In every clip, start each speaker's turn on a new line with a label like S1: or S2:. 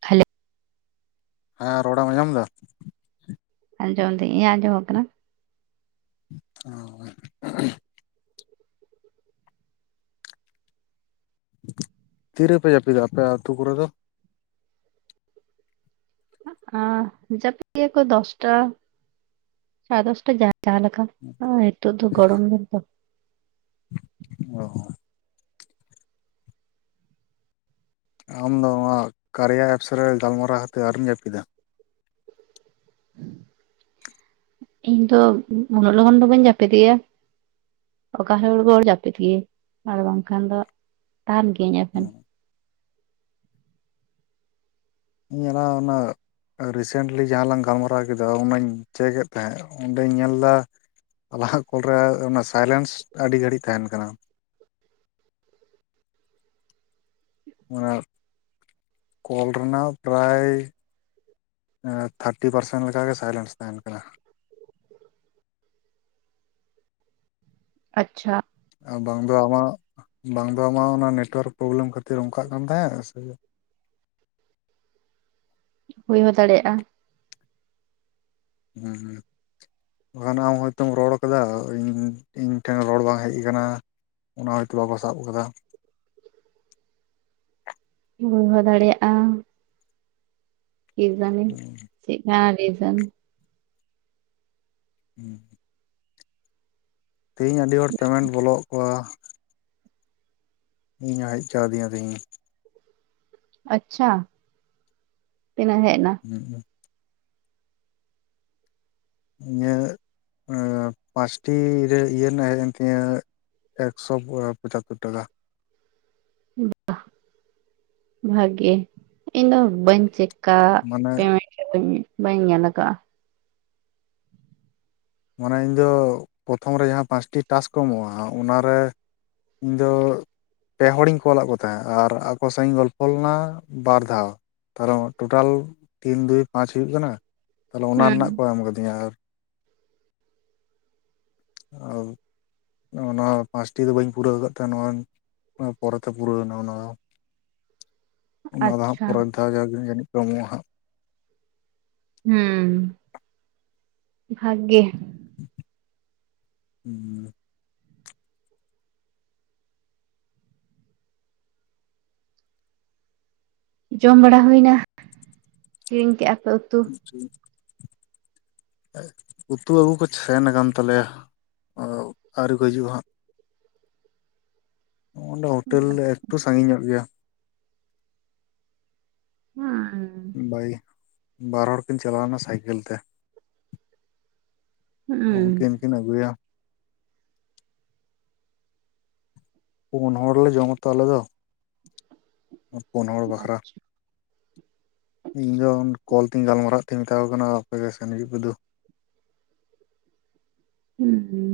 S1: ᱛᱟᱦᱚᱞᱮ
S2: ᱦᱮᱸ ᱨᱚᱲ ᱮᱢ ᱟᱸᱡᱚᱢᱫᱟ
S1: ᱟᱡᱚᱢ ᱮᱫᱟᱹᱧ ᱤᱧᱟᱜ ᱟᱡᱚᱢᱚᱜ ᱠᱟᱱᱟ
S2: ᱚ ᱛᱤᱨᱮᱯᱮ ᱡᱟᱹᱯᱤᱫᱟ ᱟᱯᱮ ᱟᱹᱛᱩ ᱠᱚᱨᱮ ᱫᱚ
S1: ᱟ ᱡᱟᱹᱯᱤᱫ ᱜᱮᱭᱟ ᱠᱚ ᱫᱚᱥᱴᱟ ᱥᱟᱲᱮ ᱫᱚᱥᱴᱟ ᱡᱟᱦᱟ ᱡᱟᱦᱟ ᱞᱮᱠᱟ ᱱᱤᱛᱚᱜ ᱫᱚ ᱜᱚᱲᱚᱢ ᱮ ᱛ
S2: ᱚ ᱟᱢᱫᱚ ᱱᱚᱣᱟ ᱠᱟᱨᱭᱟ ᱮᱯᱥ ᱨᱮ ᱜᱟᱞᱢᱟᱨᱟᱣ ᱠᱟᱛᱮᱫ ᱟᱹᱨᱤᱢ ᱡᱟᱹᱯᱤᱫᱟ ᱻ
S1: ᱤᱧ ᱫᱚ ᱩᱱᱟᱹᱜ ᱞᱚᱜᱚᱱ ᱫᱚ ᱵᱟᱹᱧ ᱡᱟᱹᱯᱤᱫ ᱜᱮᱭᱟ ᱚᱠᱟ ᱦᱩᱞᱚᱜ ᱫᱚᱧ ᱡᱟᱹᱯᱤᱫ ᱜᱮ ᱟᱨ ᱵᱟᱝᱠᱷᱟᱱ ᱫᱚ ᱛᱟᱦᱮᱱ ᱜᱤᱭᱟᱹᱧ ᱮᱵᱷᱮᱱ
S2: ᱤᱧᱞ ᱚᱱᱟ ᱨᱤᱥᱮᱱᱴᱞᱤ ᱡᱟᱦᱟᱸ ᱞᱟᱝ ᱜᱟᱞᱢᱟᱨᱟᱣ ᱠᱮᱫᱟ ᱚᱱᱟᱧ ᱪᱮᱠᱮᱫ ᱛᱟᱦᱮᱸᱜ ᱚᱸᱰᱮᱧ ᱧᱮᱞᱫᱟ ᱞᱟᱦᱟᱜ ᱠᱚᱞᱨᱮ ᱚᱱᱟ ᱥᱟᱭᱞᱮᱱᱥ ᱟᱹᱰᱤ ᱜᱷᱟᱹᱲᱤᱡ ᱛᱟᱦᱮᱱ ᱠᱟᱱᱟ ᱻ ᱚᱱᱟ ᱠᱚᱞ ᱨᱮᱱᱟᱜ ᱯᱨᱟᱭ ᱛᱷᱟᱨᱴᱤ ᱯᱟᱨᱥᱮᱱᱴ ᱞᱮᱠᱟᱜᱮ ᱥᱟᱭᱞᱮᱱᱥ ᱛᱟᱦᱮᱱ ᱠᱟᱱᱟ
S1: ᱟᱪᱪᱷᱟ
S2: ᱵᱟᱝ ᱫᱚ ᱟᱢᱟᱜ ᱵᱟᱝ ᱫᱚ ᱟᱢᱟᱜ ᱚᱱᱟ ᱱᱮᱴᱳᱣᱟᱨᱠ ᱯᱨᱚᱵᱞᱮᱢ ᱠᱷᱟᱹᱛᱤᱨ ᱚᱱᱠᱟᱜ ᱠᱟᱱ ᱛᱟᱦᱮᱫ ᱥᱮ ᱻ
S1: ᱦᱩᱭ ᱦᱚᱸ ᱫᱟᱲᱮᱭᱟᱜᱼᱟ
S2: ᱦᱮᱸ ᱦᱩᱸ ᱵᱟᱠᱷᱟᱱ ᱟᱢ ᱦᱚᱭᱛᱚᱢ ᱨᱚᱲ ᱠᱟᱫᱟ ᱤᱧ ᱤᱧ ᱴᱷᱮᱱ ᱨᱚᱲ ᱵᱟᱝ ᱦᱮᱡ ᱟᱠᱟᱱᱟ ᱚᱱᱟ ᱦᱚᱭᱛᱳ ᱵᱟᱠᱚ ᱥᱟᱵ ᱠᱟᱫᱟ
S1: ᱦᱩᱭ ᱦᱚᱸ ᱫᱟᱲᱮᱭᱟᱜᱼᱟ ᱪᱮᱫ ᱮᱢ ᱞᱟᱹᱭ ᱮᱫᱟ
S2: ᱦᱮᱸ ᱛᱮᱦᱤᱧ ᱟᱹᱰᱤ ᱦᱚᱲ ᱯᱮᱢᱮᱱᱴ ᱵᱚᱞᱚ ᱠᱚᱣᱟ ᱤᱧ ᱦᱚᱸ ᱦᱮᱡᱪᱟᱣᱫᱤᱧᱟ ᱛᱤᱦᱤᱧ ᱜᱮ
S1: ᱟᱪᱪᱷᱟ ᱛᱤᱱᱟᱹ ᱦᱮᱡ ᱮᱱᱟ
S2: ᱤᱧᱟᱹᱜ ᱯᱟᱸᱪᱴᱤ ᱤᱭᱟᱹ ᱨᱮᱱᱟᱜ ᱦᱮᱡ ᱮᱱ ᱛᱤᱧᱟᱹ ᱮᱠᱥᱚ ᱯᱚᱪᱟᱛᱛᱳᱚᱨ ᱴᱟᱠᱟ
S1: ᱵᱟ ᱵᱷᱟᱜᱮ ᱤᱱᱟ ᱵᱟᱹᱧ ᱪᱮᱠ ᱠᱟᱜ
S2: ᱢᱟᱱᱮ
S1: ᱯᱮᱢᱮᱴ ᱵᱟᱹᱧ ᱧᱮᱞ ᱟᱠᱟᱫᱟ
S2: ᱚᱱᱮ ᱤᱧᱫᱚ ᱯᱨᱚᱛᱷᱚᱢ ᱨᱮ ᱡᱟᱦᱟᱸ ᱯᱟᱸᱪᱴᱤ ᱴᱟᱥ ᱠᱚ ᱮᱢᱚᱜᱼᱟ ᱚᱱᱟᱨᱮ ᱤᱧ ᱫᱚ ᱯᱮ ᱦᱚᱲᱤᱧ ᱠᱚᱞ ᱟᱜ ᱠᱚ ᱛᱟᱦᱮᱸᱫ ᱟᱨ ᱟᱠᱚ ᱥᱟᱶ ᱤᱧ ᱜᱚᱞᱯᱷᱚ ᱞᱮᱱᱟ ᱵᱟᱨ ᱫᱷᱟᱣ ᱛᱟᱦᱚᱞᱮ ᱴᱳᱴᱟᱞ ᱛᱤᱱ ᱫᱩᱭ ᱯᱟᱸᱪ ᱦᱩᱭᱩᱜ ᱠᱟᱱᱟ ᱛᱟᱦᱞᱮ ᱚᱱᱟ
S1: ᱦᱩᱸ
S2: ᱨᱮᱱᱟᱜ ᱠᱚ ᱮᱢ ᱟᱠᱟᱫᱤᱧᱟ ᱟᱨ ᱟᱨ ᱱᱚᱜ-ᱚ ᱱᱚᱣᱟ ᱯᱟᱸᱪᱴᱤ ᱫᱚ ᱵᱟᱹᱧ ᱯᱩᱨᱟᱹᱣ ᱟᱠᱟᱫ ᱛᱟᱦᱮ ᱱᱚᱣᱟ ᱯᱚᱨᱮᱛᱮ ᱯᱩᱨᱟᱹᱣᱱᱟ ᱚᱱᱟ ᱫᱚ ᱚᱱᱟ ᱫᱚ ᱦᱟᱸᱜ
S1: ᱟᱪᱪᱷᱟ
S2: ᱯᱚᱨᱮᱨ ᱫᱷᱟᱣ ᱜᱮ ᱡᱟᱹᱱᱤᱡ ᱠᱚ ᱮᱢᱚᱜᱼᱟ ᱦᱟᱸᱜ
S1: ᱦᱩᱸ ᱵᱷᱟᱜᱮ
S2: ᱦᱩᱸ
S1: ᱡᱚᱢ ᱵᱟᱲᱟ ᱦᱩᱭᱱᱟ ᱠᱤᱨᱤᱧ ᱠᱮᱫᱼᱟ
S2: ᱟᱪᱪᱷᱟ ᱩᱛᱩ ᱟᱹᱜᱩ ᱠᱚ ᱥᱮᱱ ᱟᱠᱟᱱ ᱛᱟᱞᱮᱭᱟ ᱟᱹᱣᱨᱤ ᱠᱚ ᱦᱤᱡᱩᱜᱼᱟ ᱦᱟᱸᱜ ᱱᱚᱜ ᱚᱸᱰᱮ ᱦᱳᱴᱮᱞ ᱮᱛᱚ ᱥᱟᱺᱜᱤᱧ ᱧᱚᱜ ᱜᱮᱭᱟ
S1: ᱦᱩᱸ
S2: ᱵᱟᱭ ᱵᱟᱨ ᱦᱚᱲ ᱠᱤᱱ ᱪᱟᱞᱟᱣᱱᱟ ᱥᱟᱭᱠᱮᱞ ᱛᱮ
S1: ᱦᱩᱸ
S2: ᱩᱱᱠᱤᱱ ᱠᱤᱱ ᱟᱹᱜᱩᱭᱟ ᱯᱩᱱ ᱦᱚᱲᱞᱮ ᱡᱚᱢᱟᱛᱚ ᱟᱞᱮ ᱫᱚ ᱯᱩᱱ ᱦᱚᱲ ᱵᱟᱠᱷᱨᱟ
S1: ᱟᱪᱪᱷᱟ
S2: [inaudible] ᱤᱧᱫᱚ ᱠᱚᱞ ᱛᱤᱧ ᱜᱟᱞᱢᱟᱨᱟᱣ ᱛᱤᱧ ᱢᱮᱛᱟ ᱠᱚ ᱠᱟᱱᱟ ᱟᱯᱮᱜᱮ ᱥᱮᱱ ᱦᱤᱡᱩᱜ ᱯᱮ ᱫᱩ [inaudible]
S1: ᱦᱩᱸ ᱦᱩᱸ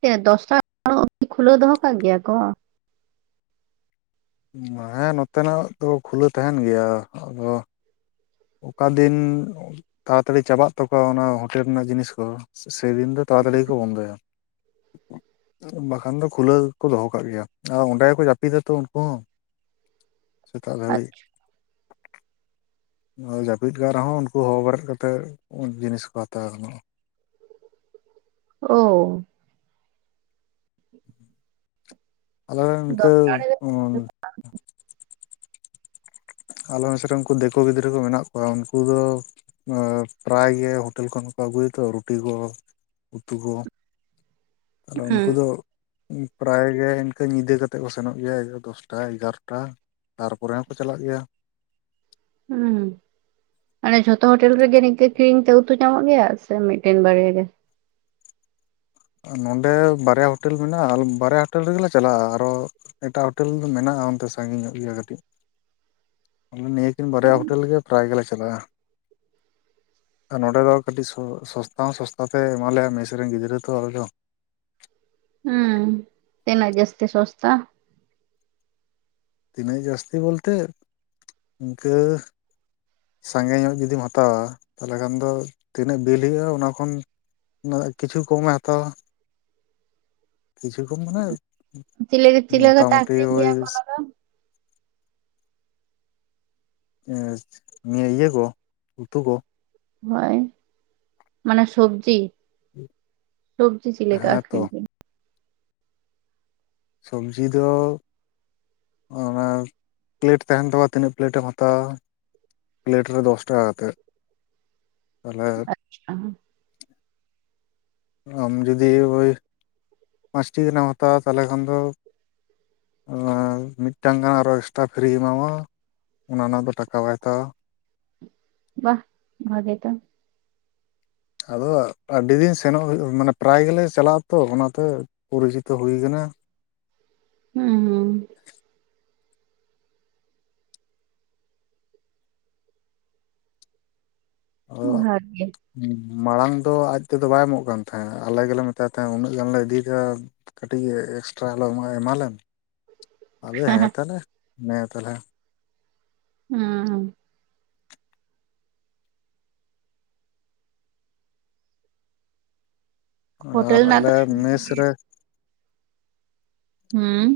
S1: ᱥᱮ ᱫᱚᱥᱴᱟ [unintelligible] ᱠᱷᱩᱞᱟᱹᱣ ᱫᱚᱦᱚ ᱠᱟᱜ ᱜᱮᱭᱟ ᱠᱚ
S2: ᱦᱮᱸ ᱱᱚᱛᱮᱱᱟᱜ ᱫᱚ ᱠᱷᱩᱞᱟᱹᱣ ᱛᱟᱦᱮᱱ ᱜᱮᱭᱟ ᱟᱫᱚ ᱚᱠᱟ ᱫᱤᱱ ᱛᱟᱲᱟᱛᱟᱲᱤ ᱪᱟᱵᱟᱜ ᱛᱟᱠᱚᱣᱟ ᱚᱱᱟ ᱦᱳᱴᱮᱞ ᱨᱮᱱᱟᱜ ᱡᱤᱱᱤᱥ ᱠᱚ ᱥᱮᱫᱤᱱ ᱫᱚ ᱛᱚ ᱛᱟᱲᱟᱛᱟᱲᱤ ᱜᱮ ᱠᱚ ᱵᱚᱱᱫᱚᱭᱟ ᱟᱨ ᱵᱟᱠᱷᱟᱱ ᱫᱚ ᱠᱷᱩᱞᱟᱹᱣ ᱠᱚ ᱫᱚᱦᱚ ᱠᱟᱜ ᱜᱮᱭᱟ ᱟᱨ ᱚᱸᱰᱮ ᱜᱮᱠᱚ ᱡᱟᱹᱯᱤᱫᱟ ᱛᱚ ᱩᱱᱠᱩ ᱦᱚᱸ ᱥᱮᱛᱟᱜ ᱫᱷᱟᱵᱤᱡ ᱡᱟᱹᱯᱤᱫ ᱠᱟᱜ ᱨᱮᱦᱚᱸ ᱩᱱᱠᱩ ᱦᱚᱦᱚ ᱵᱮᱨᱮᱫ ᱠᱟᱛᱮᱫ ᱡᱤᱱᱤᱥ ᱠᱚ ᱦᱟᱛᱟᱣ ᱜᱟᱱᱚᱜᱼᱟ
S1: ᱳ [inaudible]
S2: ᱟᱞᱮ ᱨᱮᱱ ᱤᱱᱠᱟᱹ
S1: ᱫᱚᱥᱴᱟ ᱨᱮᱜᱮ
S2: ᱩᱸ ᱟᱞᱮ ᱢᱮᱥ ᱨᱮ ᱩᱱᱠᱩ ᱫᱤᱠᱩ ᱜᱤᱫᱽᱨᱟᱹ ᱠᱚ ᱢᱮᱱᱟᱜ ᱠᱚᱣᱟ ᱩᱱᱠᱩ ᱫᱚ ᱩᱮᱸ ᱯᱨᱟᱭ ᱜᱮ ᱦᱳᱴᱮᱞ ᱠᱷᱚᱱ ᱠᱚ ᱟᱹᱜᱩᱭᱟᱠᱚ ᱨᱩᱴᱤ ᱠᱚ ᱩᱛᱩ ᱠᱚ ᱛᱟᱦᱞᱮ
S1: ᱦᱩᱸ
S2: ᱩᱱᱠᱩ ᱫᱚ ᱯᱨᱟᱭ ᱜᱮ ᱤᱱᱠᱟᱹ ᱧᱤᱫᱟᱹ ᱠᱟᱛᱮᱮᱫ ᱠᱚ ᱥᱮᱱᱚᱜ ᱜᱮᱭᱟ ᱫᱚᱥᱴᱟ ᱮᱜᱟᱨᱚᱴᱟ ᱛᱟᱨᱯᱚᱨᱮ ᱦᱚᱸᱠᱚ ᱪᱟᱞᱟᱜ ᱜᱮᱭᱟ
S1: ᱦᱩᱸ ᱢᱟᱱᱮ ᱡᱷᱚᱛᱚ ᱦᱳᱴᱮᱞ ᱨᱮᱜᱮ ᱱᱤᱱᱠᱟᱹ ᱠᱤᱨᱤᱧ ᱛᱮ ᱩᱛᱩ ᱧᱟᱢᱚᱜ ᱜᱮᱭᱟ ᱥᱮ ᱢᱤᱫᱴᱮᱱ ᱵᱟᱨᱭᱟ ᱜᱮ
S2: [inaudible] ᱱᱚᱸᱰᱮ ᱵᱟᱨᱭᱟ ᱦᱳᱴᱮᱞ ᱢᱮᱱᱟᱜᱼᱟ ᱵᱟᱨᱭᱟ ᱦᱳᱴᱮᱞ ᱨᱮᱜᱮᱞᱮ ᱪᱟᱞᱟᱜᱼᱟ ᱟᱨᱚ ᱮᱴᱟᱜ ᱦᱳᱴᱮᱞ ᱢᱮᱱᱟᱜᱼᱟ ᱚᱱᱛᱮ ᱥᱟᱺᱜᱤᱧ ᱧᱚᱜ ᱜᱮᱭᱟ ᱠᱟᱹᱴᱤᱡ ᱟᱞᱮ ᱱᱤᱭᱟᱹᱠᱤᱱ ᱵᱟᱨᱭᱟ ᱦᱳᱴᱮᱞ ᱜᱮ ᱯᱨᱟᱭ ᱜᱮᱞᱮ ᱪᱟᱞᱟᱜᱼᱟ ᱟᱨ ᱱᱚᱸᱰᱮ ᱫᱚ ᱠᱟᱹᱴᱤᱡ ᱥᱚ ᱥᱚᱥᱛᱟ ᱦᱚᱸ ᱥᱚᱥᱛᱟ ᱛᱮ ᱮᱢᱟᱞᱮᱭᱟᱭ ᱢᱮᱥ ᱨᱮᱱ ᱜᱤᱫᱽᱨᱟᱹ ᱛᱚ ᱦᱚᱭᱞᱚ
S1: ᱛᱤᱱᱟ. ᱜ ᱡᱟᱹᱥᱛᱤ ᱥᱚᱥᱛᱟ
S2: ᱛᱤᱱᱟᱹᱜ ᱡᱟᱹᱥᱛᱤ ᱵᱚᱞᱛᱮ ᱤᱱᱠᱟᱹ ᱥᱟᱸᱜᱮ ᱧᱚᱜ ᱡᱩᱫᱤᱢ ᱦᱟᱛᱟᱣᱟ ᱛᱟᱦᱚᱞᱮ ᱠᱷᱟᱱ ᱫᱚ ᱛᱤᱱᱟᱹᱜ ᱵᱤᱞ ᱦᱩᱭᱩᱜᱼᱟ ᱚᱱᱟ ᱠᱷᱚᱱ ᱠᱤᱪᱷᱩ ᱠᱚᱢᱮ ᱦᱟᱛᱟᱣ- ᱟ ᱠᱤᱪᱷᱩ ᱠᱚᱢ ᱢᱟᱱᱮ
S1: ᱪᱤᱞᱤ ᱪᱤᱞᱤ ᱠᱟᱛᱮ
S2: ᱢᱳᱚᱴᱟᱢᱩᱴᱤ
S1: ᱟᱠᱷᱨᱤᱧ
S2: ᱳᱭ
S1: ᱜᱮᱭᱟ ᱠᱚ ᱚᱱᱟ ᱫᱚ
S2: ᱮᱸ ᱱᱤᱭᱟᱹ ᱤᱭᱟᱹ ᱠᱚ ᱩᱛᱩ ᱠᱚ
S1: ᱦᱳᱭ ᱢᱟᱱᱮ ᱥᱚᱵᱡᱤ ᱥᱚᱵᱡᱤ ᱪᱮᱫᱞᱮᱠᱟ ᱟ.
S2: ᱦᱮᱸ ᱛᱚ
S1: ᱠᱷᱨᱤᱧ ᱵᱤᱱ
S2: ᱥᱚᱵᱡᱤ ᱫᱚ ᱚᱱᱟ ᱯᱞᱮᱴ ᱛᱟᱦᱮᱱ ᱛᱟᱢᱟ ᱛᱤᱱᱟᱹᱜ ᱯᱞᱮᱴ ᱮᱢ ᱦᱟᱛᱟᱣᱟ ᱯᱞᱮᱴ ᱨᱮ ᱫᱚᱥ ᱴᱟᱠᱟ ᱠᱟᱛᱮᱫ ᱛᱟᱦᱚᱞᱮ
S1: ᱟᱪᱪᱷᱟ
S2: ᱟᱢ ᱡᱩᱫᱤ ᱳᱭ ᱯᱟᱸᱪᱴᱤ ᱜᱟᱱᱮᱢ ᱦᱟᱛᱟᱣᱟ ᱛᱟᱦᱚᱞᱮ ᱠᱷᱟᱱ ᱫᱚ ᱢᱤᱫ ᱴᱟᱱ ᱜᱟᱱ ᱟᱨᱚ ᱮᱠᱥᱴᱨᱟ ᱯᱷᱨᱤ ᱮᱢᱟᱢᱟ ᱚᱱᱟ ᱨᱮᱱᱟᱜ ᱫᱚ ᱴᱟᱠᱟ ᱵᱟᱭ ᱦᱟᱛᱟᱣᱟ
S1: ᱵᱟᱦ ᱵᱷᱟᱜᱮ ᱛᱚ
S2: ᱟᱫᱚ ᱟᱹᱰᱤ ᱫᱤᱱ ᱥᱮᱱᱚᱜ ᱦᱩᱭᱩᱜ ᱢᱟᱱᱮ ᱯᱨᱟᱭ ᱜᱮᱞᱮ ᱪᱟᱞᱟᱜ-ᱟ ᱛᱚ ᱚᱱᱟᱛᱮ ᱯᱚᱨᱤᱪᱤᱛᱚ ᱦᱩᱭ ᱟᱠᱟᱱᱟ [unintelligible]
S1: ᱦᱮᱸ ᱦᱸ
S2: ᱟᱫᱚ
S1: ᱵᱷᱟᱜᱮ
S2: ᱦᱮᱸ ᱢᱟᱲᱟᱝ ᱫᱚ ᱟᱡ ᱛᱮᱫᱚ ᱵᱟᱭ ᱮᱢᱚᱜ ᱠᱟᱱ ᱛᱟᱦᱮᱸᱫ ᱟᱞᱮ ᱜᱮ ᱞᱮ ᱢᱮᱛᱟᱭ ᱛᱟᱦᱮᱸᱫ ᱩᱱᱟᱹᱜ ᱜᱟᱱ ᱞᱮ ᱤᱫᱤ ᱭᱮᱫᱟ ᱠᱟᱹᱴᱤᱡ ᱮᱠᱥᱴᱨᱟ ᱟᱞᱮ ᱮᱢᱟᱞᱮᱢ ᱟᱫᱚ ᱦᱮᱸ ᱛᱟᱦᱚᱞᱮ ᱱᱮ ᱛᱟᱦᱚᱞᱮ
S1: ᱦᱩᱸ ᱦᱳᱴᱮᱞ
S2: ᱟᱨ
S1: ᱨᱮᱱᱟᱜ ᱫᱚ
S2: ᱟᱞᱮ ᱢᱮᱥ ᱨᱮ
S1: ᱦᱮᱸ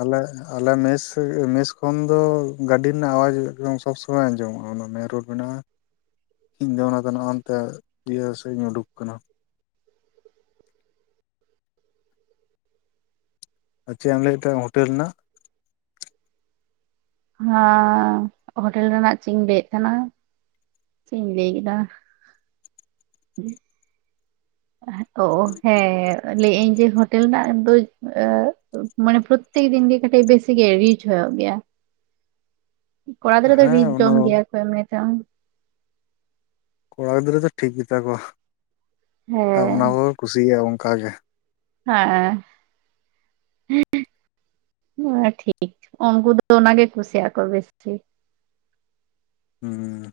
S2: ᱟᱞᱮ ᱟᱞᱮ ᱢᱮᱥ ᱢᱮᱥ ᱠᱷᱚᱱ ᱫᱚ ᱜᱟᱹᱰᱤ ᱨᱮᱱᱟᱜ ᱟᱣᱟᱡᱽ ᱮᱠᱫᱚᱢ ᱥᱚᱵᱽ ᱥᱚᱢᱚᱭ ᱟᱸᱡᱚᱢᱚᱜᱼᱟ ᱚᱱᱟ ᱮ ᱨᱳᱰ ᱢᱮᱱᱟᱜᱼᱟ ᱤᱧ ᱫᱚ ᱚᱱᱟ ᱛᱮ ᱱᱟᱜ ᱦᱟᱱᱛᱮ ᱤᱭᱟᱹ ᱥᱮᱧ ᱩᱰᱩᱠ ᱟᱠᱟᱱᱟ ᱟᱨ ᱪᱮᱫ ᱮᱢ ᱞᱟᱹᱭ ᱮᱫ ᱦᱳᱴᱮᱞ ᱨᱮᱱᱟᱜ
S1: ᱦᱮᱸ ᱦᱳᱴᱮᱞ ᱨᱮᱱᱟᱜ ᱪᱮᱫ ᱤᱧ ᱞᱟᱹᱭᱮᱫ ᱛᱟᱦᱮᱱᱟ ᱪᱮᱫ ᱤᱧ ᱞᱟᱹᱭ ᱠᱮᱫᱟ ᱚ ᱦᱮᱸ ᱞᱟᱹᱭ ᱟᱹᱧ ᱡᱮ ᱦᱳᱴᱮᱞ ᱨᱮᱱᱟᱜ ᱫᱚ ᱢᱟᱱᱮ ᱯᱨᱚᱛᱛᱮᱠ ᱫᱤᱱᱜᱮ ᱠᱟᱹᱴᱤᱡ ᱵᱮᱥᱤ ᱜᱮ ᱨᱤᱪ ᱦᱩᱭᱩᱜ ᱜᱮᱭᱟ ᱠᱚᱲᱟ ᱤᱫᱽᱨᱟᱹ ᱫᱚ
S2: ᱦᱮᱸ
S1: ᱨᱤᱪ
S2: ᱚᱱᱟ
S1: ᱡᱚᱢ
S2: ᱫᱚ
S1: ᱜᱮᱭᱟ ᱠᱚ ᱮᱢᱱᱤ ᱛᱮᱦᱚ
S2: ᱠᱚᱲᱟ ᱜᱤᱫᱽᱨᱟᱹ ᱫᱚ ᱴᱷᱤᱠ ᱜᱮᱛᱟ ᱠᱚᱣᱟ ᱟᱨ ᱚᱱᱟ
S1: ᱦᱮᱸ
S2: ᱠᱚᱠᱚ ᱠᱩᱥᱤᱭᱟᱜᱼᱟ ᱚᱱᱠᱟᱜᱮ
S1: ᱦᱮᱸ ᱦᱮᱸ ᱴᱷᱤᱠ ᱩᱱᱠᱩ ᱫᱚ ᱚᱱᱟᱜᱮ ᱠᱩᱥᱤ ᱟᱠ ᱠᱚ ᱵᱮᱥᱤ
S2: ᱦᱮᱸ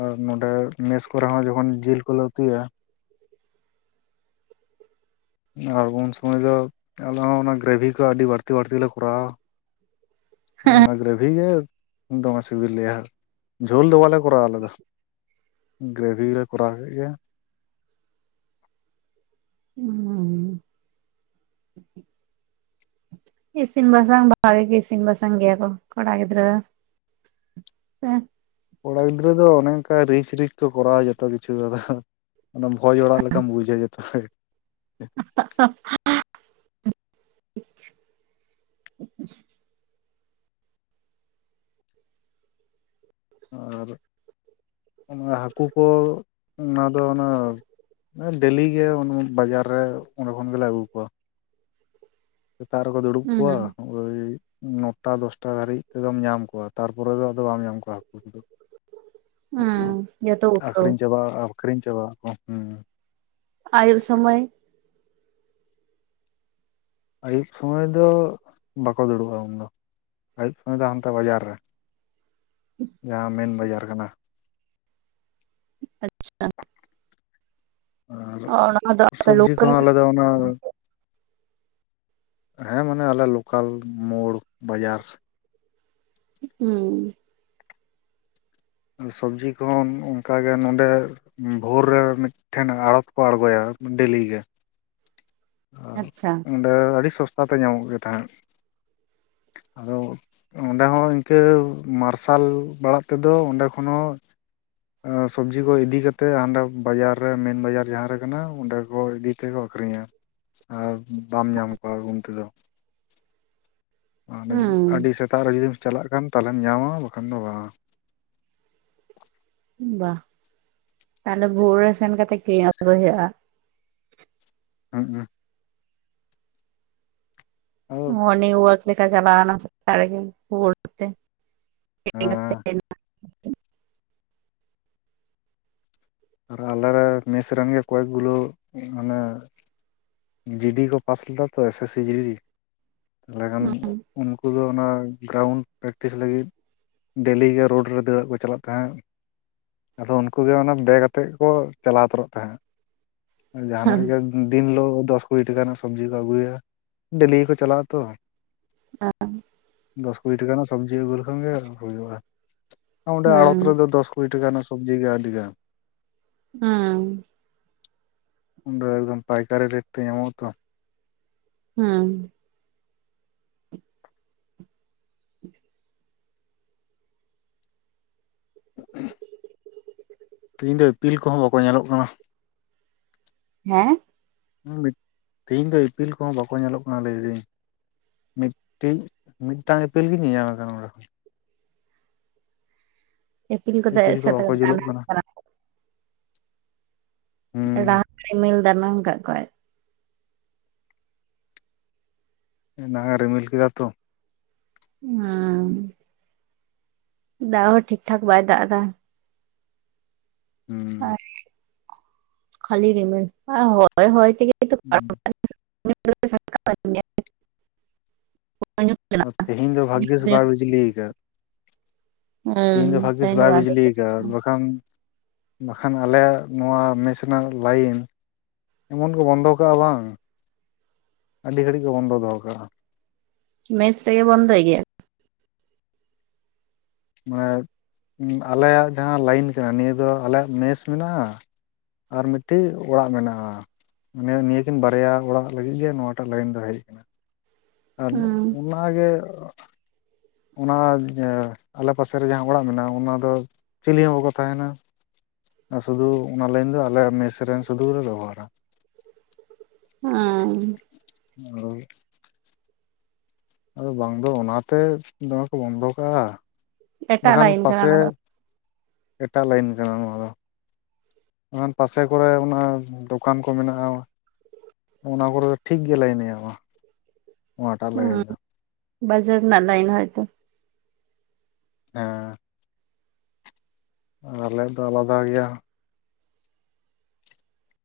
S2: ᱟᱨ ᱱᱚᱸᱰᱮ ᱢᱮᱥ ᱠᱚᱨᱮ ᱦᱚᱸ ᱡᱚᱠᱷᱚᱱ ᱡᱤᱞ ᱠᱚᱞᱮ ᱩᱛᱩᱤᱭᱟ ᱟᱨ ᱩᱱ ᱥᱚᱢᱚᱭ ᱫᱚ ᱟᱞᱮ ᱦᱚᱸ ᱚᱱᱟ ᱜᱨᱮᱵᱷᱤ ᱠᱚ ᱟᱹᱰᱤ ᱵᱟᱹᱲᱛᱤ ᱵᱟᱹᱲᱛᱤ ᱞᱮ ᱠᱚᱨᱟᱣᱟ ᱦ ᱚᱱᱟ ᱜᱨᱮᱵᱷᱤ ᱜᱮ ᱫᱚᱢᱮ ᱥᱤᱵᱤ ᱞᱮᱭᱟ ᱡᱷᱳᱞ ᱫᱚ ᱵᱟᱞᱮ ᱠᱚᱨᱟᱣᱟ ᱟᱞᱮ ᱫᱚ ᱜᱨᱮᱵᱷᱷᱤ ᱜᱮ ᱞᱮ ᱠᱚᱨᱟᱣ ᱠᱮᱫ ᱜᱮᱭᱟ
S1: ᱦᱮᱸ ᱤᱥᱤᱱ ᱵᱟᱥᱟᱟᱝ ᱵᱷᱟᱜᱮ ᱜᱮ ᱤᱥᱤᱱ ᱵᱥᱟᱟᱝ ᱜᱮᱭᱟ ᱠᱚ ᱠᱚᱲᱟ ᱜᱤᱫᱽᱨᱟᱹ ᱫᱚ ᱦᱮ
S2: ᱠᱚᱲᱟ ᱜᱤᱫᱽᱨᱟᱹ ᱫᱚ ᱚᱱᱮ ᱚᱱᱠᱟ ᱨᱤᱪ ᱨᱤᱪ ᱠᱚ ᱠᱚᱨᱟᱣᱟ ᱡᱚᱛᱚ ᱠᱤᱪᱷᱩ ᱟᱫᱚ ᱚᱱᱟ ᱵᱷᱚᱡᱽ ᱚᱲᱟᱜ ᱞᱮᱠᱟᱢ ᱵᱩᱡᱟ ᱡᱚᱛᱚ
S1: [unintelligible]
S2: ᱟᱨ ᱚᱱᱟ ᱦᱟᱹᱠᱩ ᱠᱚ ᱚᱱᱟ ᱫᱚ ᱚᱱᱟ ᱰᱮᱞᱤ ᱜᱮ ᱵᱟᱡᱟᱨ ᱨᱮ ᱚᱸᱰᱮ ᱠᱷᱚᱱ ᱜᱮᱞᱮ ᱟᱹᱜᱩ ᱠᱚᱣᱟ ᱥᱮᱛᱟᱜ ᱨᱮᱠᱚ ᱫᱩᱲᱩᱵ ᱠᱚᱣᱟ
S1: ᱦᱩᱸ
S2: ᱳᱭ ᱱᱚᱴᱟ ᱫᱚᱥᱴᱟ ᱫᱷᱟᱹᱨᱤᱡ ᱛᱮᱫᱚᱢ ᱧᱟᱢ ᱠᱚᱣᱟ ᱛᱟᱨᱯᱚᱨᱮ ᱫᱚ ᱟᱫᱚ ᱵᱟᱢ ᱧᱟᱢ ᱠᱚᱣᱟ ᱦᱟᱹᱠᱩ ᱠᱚᱫᱚ
S1: ᱦᱩᱸ ᱡᱚᱛᱚ ᱩᱴᱷᱟᱹᱣ
S2: ᱟᱠᱷᱨᱤᱧ ᱪᱟᱵᱟᱜ ᱟᱠᱷᱨᱤᱧ ᱪᱟᱵᱟ ᱠᱚ ᱦᱸ
S1: ᱟᱭᱩᱵ ᱥᱚᱢᱚᱭ
S2: ᱟᱹᱭᱩᱵ ᱥᱚᱢᱚᱭ ᱫᱚ ᱵᱟᱠᱚ ᱫᱩᱲᱩᱵᱼᱟ ᱩᱱᱫᱚ ᱟᱹᱭᱩᱵ ᱥᱚᱢᱚᱭ ᱫᱚ ᱦᱟᱱᱛᱮ ᱵᱟᱡᱟᱨ ᱨᱮ ᱡᱟᱦᱟᱸ ᱢᱮᱱ ᱵᱟᱡᱟᱨ ᱠᱟᱱᱟ
S1: ᱟᱪᱪᱷᱟ
S2: ᱟᱨ
S1: ᱚᱱᱟ ᱫᱚ ᱟᱯᱮ
S2: ᱥᱚᱵᱡᱤ
S1: ᱞᱳᱠᱟᱞ
S2: ᱠᱚᱦᱚᱸ ᱟᱞᱮ ᱫᱚ ᱚᱱᱟ ᱦᱮᱸ ᱢᱟᱱᱮ ᱟᱞᱮ ᱞᱳᱠᱟᱞ ᱢᱳᱲ ᱵᱟᱡᱟᱨ
S1: ᱦᱮᱸ
S2: ᱥᱚᱵᱡᱤ ᱠᱷᱚᱱ ᱚᱱᱠᱟ ᱜᱮ ᱱᱚᱰᱮ ᱵᱷᱳᱨ ᱨᱮ ᱢᱤᱫᱴᱮᱱ ᱟᱲᱚᱛ ᱠᱚ ᱟᱬᱜᱚᱭᱟ ᱮᱠᱷᱚᱱ ᱰᱮᱞᱤ ᱜᱮ
S1: ᱟᱪᱪᱷᱟ
S2: ᱚᱸᱰᱮ ᱟᱹᱰᱤ ᱥᱚᱥᱛᱟ ᱛᱮ ᱧᱟᱢᱚᱜ ᱜᱮ ᱛᱟᱦᱮᱸᱫ ᱟᱫᱚ ᱚᱸᱰᱮ ᱦᱚᱸ ᱤᱱᱠᱟᱹ ᱢᱟᱨᱥᱟᱞ ᱵᱟᱲᱟᱷ ᱛᱮᱫᱚ ᱚᱸᱰᱮ ᱠᱷᱚᱱ ᱦᱚᱸ ᱮᱸ, ᱥᱚᱵᱡᱤ ᱠᱚ ᱤᱫᱤ ᱠᱟᱛᱮᱜ ᱦᱟᱸᱰᱮ ᱵᱟᱡᱟᱨ ᱨᱮ ᱢᱮᱱ ᱵᱟᱡᱟᱨ ᱡᱟᱦᱟᱸᱨᱮ ᱠᱟᱱᱟ ᱚᱸᱰᱮ ᱠᱚ ᱤᱫᱤ ᱛᱮᱜᱠᱚ ᱟᱹᱷᱠᱷᱨᱤᱧᱟ ᱟᱨ ᱵᱟᱢ ᱧᱟᱢ ᱠᱚᱣᱟ ᱩᱱ ᱛᱮᱫᱚ ᱟᱨ
S1: ᱦᱩᱸ
S2: ᱟᱹᱰᱤ ᱥᱮᱛᱟᱜ ᱨᱮ ᱡᱩᱫᱤᱢ ᱪᱟᱞᱟᱜ ᱠᱷᱟᱱ ᱛᱟᱞᱦᱮᱢ ᱧᱟᱢᱟ ᱵᱟᱠᱷᱟᱱ ᱫᱚ ᱵᱟᱝ
S1: ᱵᱟ ᱛᱟᱞᱚᱦᱮ ᱵᱷᱳᱨ ᱨᱮ ᱥᱮᱱ ᱠᱟᱛᱮᱫ ᱠᱤᱨᱤᱧ ᱟᱹᱜᱩᱭ ᱦᱩᱭᱩᱜᱼᱟ
S2: ᱦᱮᱸᱜ-ᱮ ᱟᱫᱚ
S1: ᱦᱮᱸ ᱱᱤᱭᱩ ᱚᱣᱟᱨᱠ ᱞᱮᱠᱟ ᱪᱟᱞᱟᱣᱮᱱᱟ ᱥᱮᱛᱟᱜ ᱨᱮᱜᱮᱡ ᱨᱩᱣᱟᱹᱲ ᱠᱟᱛᱮᱫ
S2: ᱦᱮᱸ ᱟᱨ ᱟᱞᱮ ᱨᱮᱱ ᱢᱮᱥ ᱨᱮᱱ ᱜᱮ ᱠᱚᱭᱮᱠ ᱜᱩᱞᱳ ᱢᱟᱱᱮ ᱡᱤᱰᱤ ᱠᱚ ᱯᱟᱥ ᱞᱮᱫᱟ ᱛᱚ ᱮᱥ ᱮᱥ ᱥᱤ ᱡᱤᱰᱤ ᱛᱟᱞᱚᱦᱮ ᱠᱷᱟᱱ ᱩᱱᱠᱩ ᱫᱚ ᱚᱱᱟ ᱜᱨᱟᱣᱩᱱᱰ ᱯᱨᱮᱠᱴᱤᱥ ᱞᱟᱹᱜᱤᱫ ᱰᱮᱞᱤ ᱜᱮ ᱨᱳᱰ ᱨᱮ ᱫᱟᱹᱲᱟᱜ ᱠᱚ ᱪᱟᱞᱟᱜ ᱛᱟᱦᱮᱸᱫ ᱟᱫᱚ ᱩᱱᱠᱩ ᱜᱮ ᱚᱱᱟ ᱵᱮᱜᱽ ᱛᱮᱫ ᱠᱚ ᱪᱟᱞᱟᱣ ᱛᱟᱹᱨᱚᱜ ᱛᱟᱦᱮᱸᱫ ᱡᱟᱦᱟᱱᱟᱜ
S1: ᱱᱟᱢ
S2: ᱜᱮ ᱫᱤᱱ ᱦᱤᱞᱳᱜ ᱫᱚᱥ ᱠᱩᱲᱤ ᱴᱟᱠᱟ ᱨᱮᱱᱟᱜ ᱥᱚᱵᱽᱡᱤ ᱠᱚ ᱟᱹᱜᱩᱭᱟ ᱰᱮᱞᱤ ᱜᱮᱠᱚ ᱪᱟᱞᱟᱜᱼᱟ ᱛᱚ ᱫᱚᱥ ᱠᱩᱲᱤ ᱴᱟᱠᱟ ᱨᱮᱱᱟᱜ ᱥᱚᱵᱡᱤ ᱟᱹᱜᱩ ᱞᱮᱠᱷᱟᱱ ᱜᱮ ᱦᱩᱭᱩᱜᱼᱟ ᱚᱸᱰᱮ
S1: ᱦᱩᱸ
S2: ᱟᱲᱚᱛ
S1: ᱦᱩᱸ
S2: ᱨᱮᱫᱚ ᱫᱚᱥ ᱠᱩᱲᱤ ᱴᱟᱠᱟ ᱨᱮᱱᱟᱜ ᱥᱚᱵᱽᱡᱤ ᱜᱮ ᱟᱹᱰᱤᱜᱟᱱ
S1: ᱦᱩᱸ
S2: ᱚᱸᱰᱮ ᱮᱠᱫᱚᱢ ᱯᱟᱭᱠᱟᱨᱤ ᱨᱮᱴ ᱛᱮ ᱧᱟᱢᱚᱜᱼᱟᱛᱚ
S1: ᱦᱩᱸ
S2: ᱛᱮᱦᱮᱧ ᱫᱚ ᱤᱯᱤᱞ ᱠᱚᱦᱚᱸ ᱵᱟᱠᱚ ᱧᱮᱞᱚᱜ ᱠᱟᱱᱟ
S1: ᱦᱮᱸ
S2: ᱢᱤᱛ, ᱛᱮᱦᱤᱧ ᱫᱚ ᱤᱯᱤᱞ ᱠᱚᱦᱚᱸ ᱵᱟᱠᱚ ᱧᱮᱞᱚᱜ ᱠᱟᱱᱟ ᱞᱟᱹᱭ ᱠᱤᱫᱟᱹᱧ ᱢᱤᱫᱴᱤᱡ ᱢᱤᱫᱴᱟᱝ ᱤᱯᱤᱞ ᱜᱤᱧ ᱧᱮᱧᱟᱢᱮ ᱠᱟᱱᱟ ᱱᱚᱰᱮ ᱠᱷᱚᱱ
S1: ᱤᱯᱤᱞ ᱠᱚᱛᱮ
S2: ᱠᱚ
S1: ᱮᱥᱮᱫ
S2: ᱵᱟᱠᱚ
S1: ᱞᱮᱱᱠᱷᱟᱱ
S2: ᱡᱩᱞᱩᱜ
S1: ᱚᱱᱮᱢ
S2: ᱠᱟᱱᱟ
S1: ᱪᱟᱞᱟᱣ ᱩᱛᱟᱹᱨᱚᱜ-ᱟ
S2: ᱦᱩᱸ
S1: ᱨᱟᱦᱞᱟ ᱨᱤᱢᱤᱞ ᱫᱟᱱᱟᱝ ᱠᱟᱜ ᱠᱚᱣᱟᱭ
S2: ᱮᱱᱟᱝᱮ ᱨᱤᱢᱤᱞ ᱠᱮᱫᱟ ᱛᱚ
S1: ᱦᱮᱸ, ᱫᱟᱜ ᱦᱚᱸ ᱴᱷᱤᱠ ᱴᱷᱟᱠ ᱵᱟᱭ ᱫᱟᱜ ᱮᱫᱟ
S2: ᱦᱩᱸ
S1: ᱠᱷᱟᱞᱤ ᱨᱤᱢᱤᱞ ᱦᱚ ᱦᱚᱭ-ᱦᱚᱭ ᱛᱮᱜᱮ ᱛᱚ ᱯᱟᱨᱚᱢᱚᱜ ᱠᱟᱱᱟ ᱞᱟᱹᱭᱟᱹᱧ ᱥᱚᱴᱠᱟᱴ ᱜᱮᱛᱤᱧᱟᱭ
S2: ᱟᱨ ᱛᱮᱦᱮᱧ ᱫᱚ ᱵᱷᱟᱹᱜᱽᱜᱤᱥ ᱵᱟᱭ ᱵᱤᱡᱽᱞᱤᱭᱟᱠᱟᱫ ᱛᱤᱦᱤᱧ ᱫᱚ ᱵᱷᱟᱜᱽᱜᱤᱥ ᱵᱟᱭ ᱵᱤᱡᱽᱞᱤ ᱟᱠᱟᱫ ᱵᱟᱠᱷᱟᱱ ᱵᱟᱠᱷᱟᱱ ᱟᱞᱮᱭᱟᱜ ᱱᱚᱣᱟ ᱢᱮᱥ ᱨᱮᱱᱟᱜ ᱞᱟᱭᱤᱱ ᱮᱢᱚᱱ ᱠᱚ ᱵᱚᱱᱫᱚ ᱠᱟᱜᱼᱟ ᱵᱟᱝ ᱟᱹᱰᱤ ᱜᱷᱟᱹᱲᱤᱡ ᱠᱚ ᱵᱚᱱᱫᱚ ᱫᱚᱦᱚ ᱠᱟᱜᱼᱟ
S1: ᱢᱮᱥ ᱨᱮᱜᱮ ᱵᱚᱱᱫᱚᱭ ᱜᱮᱭᱟ
S2: ᱢᱟᱱᱮ ᱟᱞᱮᱭᱟᱜ ᱡᱟᱦᱟᱸ ᱞᱟᱭᱤᱱ ᱠᱟᱱᱟ ᱱᱤᱭᱟᱹ ᱫᱚ ᱟᱞᱮᱭᱟᱜ ᱢᱮᱥ ᱢᱮᱱᱟᱜᱼᱟ ᱟᱨ ᱢᱤᱫᱴᱤᱡ ᱚᱲᱟᱜ ᱢᱮᱱᱟᱜᱼᱟ ᱢᱟᱱᱮ ᱱᱤᱭᱟᱹᱠᱤᱱ ᱵᱟᱨᱭᱟ ᱚᱲᱟᱜ ᱞᱟᱹᱜᱤᱫ ᱜᱮ ᱱᱚᱣᱟᱴᱟᱜ ᱞᱟᱭᱤᱱ ᱫᱚ ᱦᱮᱡ ᱠᱟᱱᱟ ᱟᱨ
S1: ᱦᱩᱸ
S2: ᱚᱱᱟᱜᱮ ᱚᱱᱟ ᱟᱞᱮ ᱯᱟᱥᱮ ᱨᱮ ᱡᱟᱦᱟᱸ ᱚᱲᱟᱜ ᱢᱮᱱᱟᱜᱼᱟ ᱚᱱᱟ ᱫᱚ ᱪᱤᱞᱤ ᱦᱚᱸ ᱵᱟᱠᱚ ᱛᱟᱦᱮᱱᱟ ᱟᱨ ᱥᱩᱫᱷᱩ ᱚᱱᱟ ᱞᱟᱭᱤᱱ ᱫᱚ ᱟᱞᱮᱭᱟᱜ ᱢᱮᱥ ᱨᱮᱱ ᱥᱩᱫᱩ ᱜᱮᱞᱮ ᱵᱮᱵᱚᱦᱟᱨᱟ
S1: ᱚ
S2: ᱟᱫᱚ ᱟᱫᱚ ᱵᱟᱝ ᱫᱚ ᱚᱱᱟᱛᱮ ᱫᱚᱢᱮ ᱠᱚ ᱵᱚᱱᱫᱚ ᱠᱟᱜᱼᱟ
S1: ᱮᱴᱟᱜ
S2: ᱵᱟᱠᱷᱟᱱ
S1: ᱞᱟᱭᱤᱱ ᱠᱟᱱᱟ
S2: ᱯᱟᱥᱮ
S1: ᱚᱱᱟ ᱫᱚ
S2: ᱮᱴᱟᱜ ᱞᱟᱹᱭᱤᱱ ᱠᱟᱱᱟ ᱱᱚᱣᱟ ᱫᱚ ᱚᱱᱟ ᱯᱟᱥᱮ ᱠᱚᱨᱮ ᱚᱱᱟ ᱫᱚᱠᱟᱱ ᱠᱚ ᱢᱮᱱᱟᱜᱼᱟ ᱚᱱᱟ ᱠᱚᱨᱮ ᱫᱚ ᱴᱷᱤᱠ ᱜᱮ ᱞᱮᱭᱤᱱᱮ ᱮᱢᱟ ᱱᱚᱣᱟ ᱴᱟᱜ ᱞᱟᱭᱤᱱ
S1: ᱦᱩᱸ
S2: ᱫᱚ
S1: ᱵᱟᱡᱟᱨ ᱱᱟᱜ ᱞᱟᱭᱤᱱ ᱦᱚᱭ ᱛᱚ
S2: ᱦᱮᱸ ᱟᱨ ᱟᱞᱮᱭᱟᱜ ᱫᱚ ᱟᱞᱟᱫᱟ ᱜᱮᱭᱟ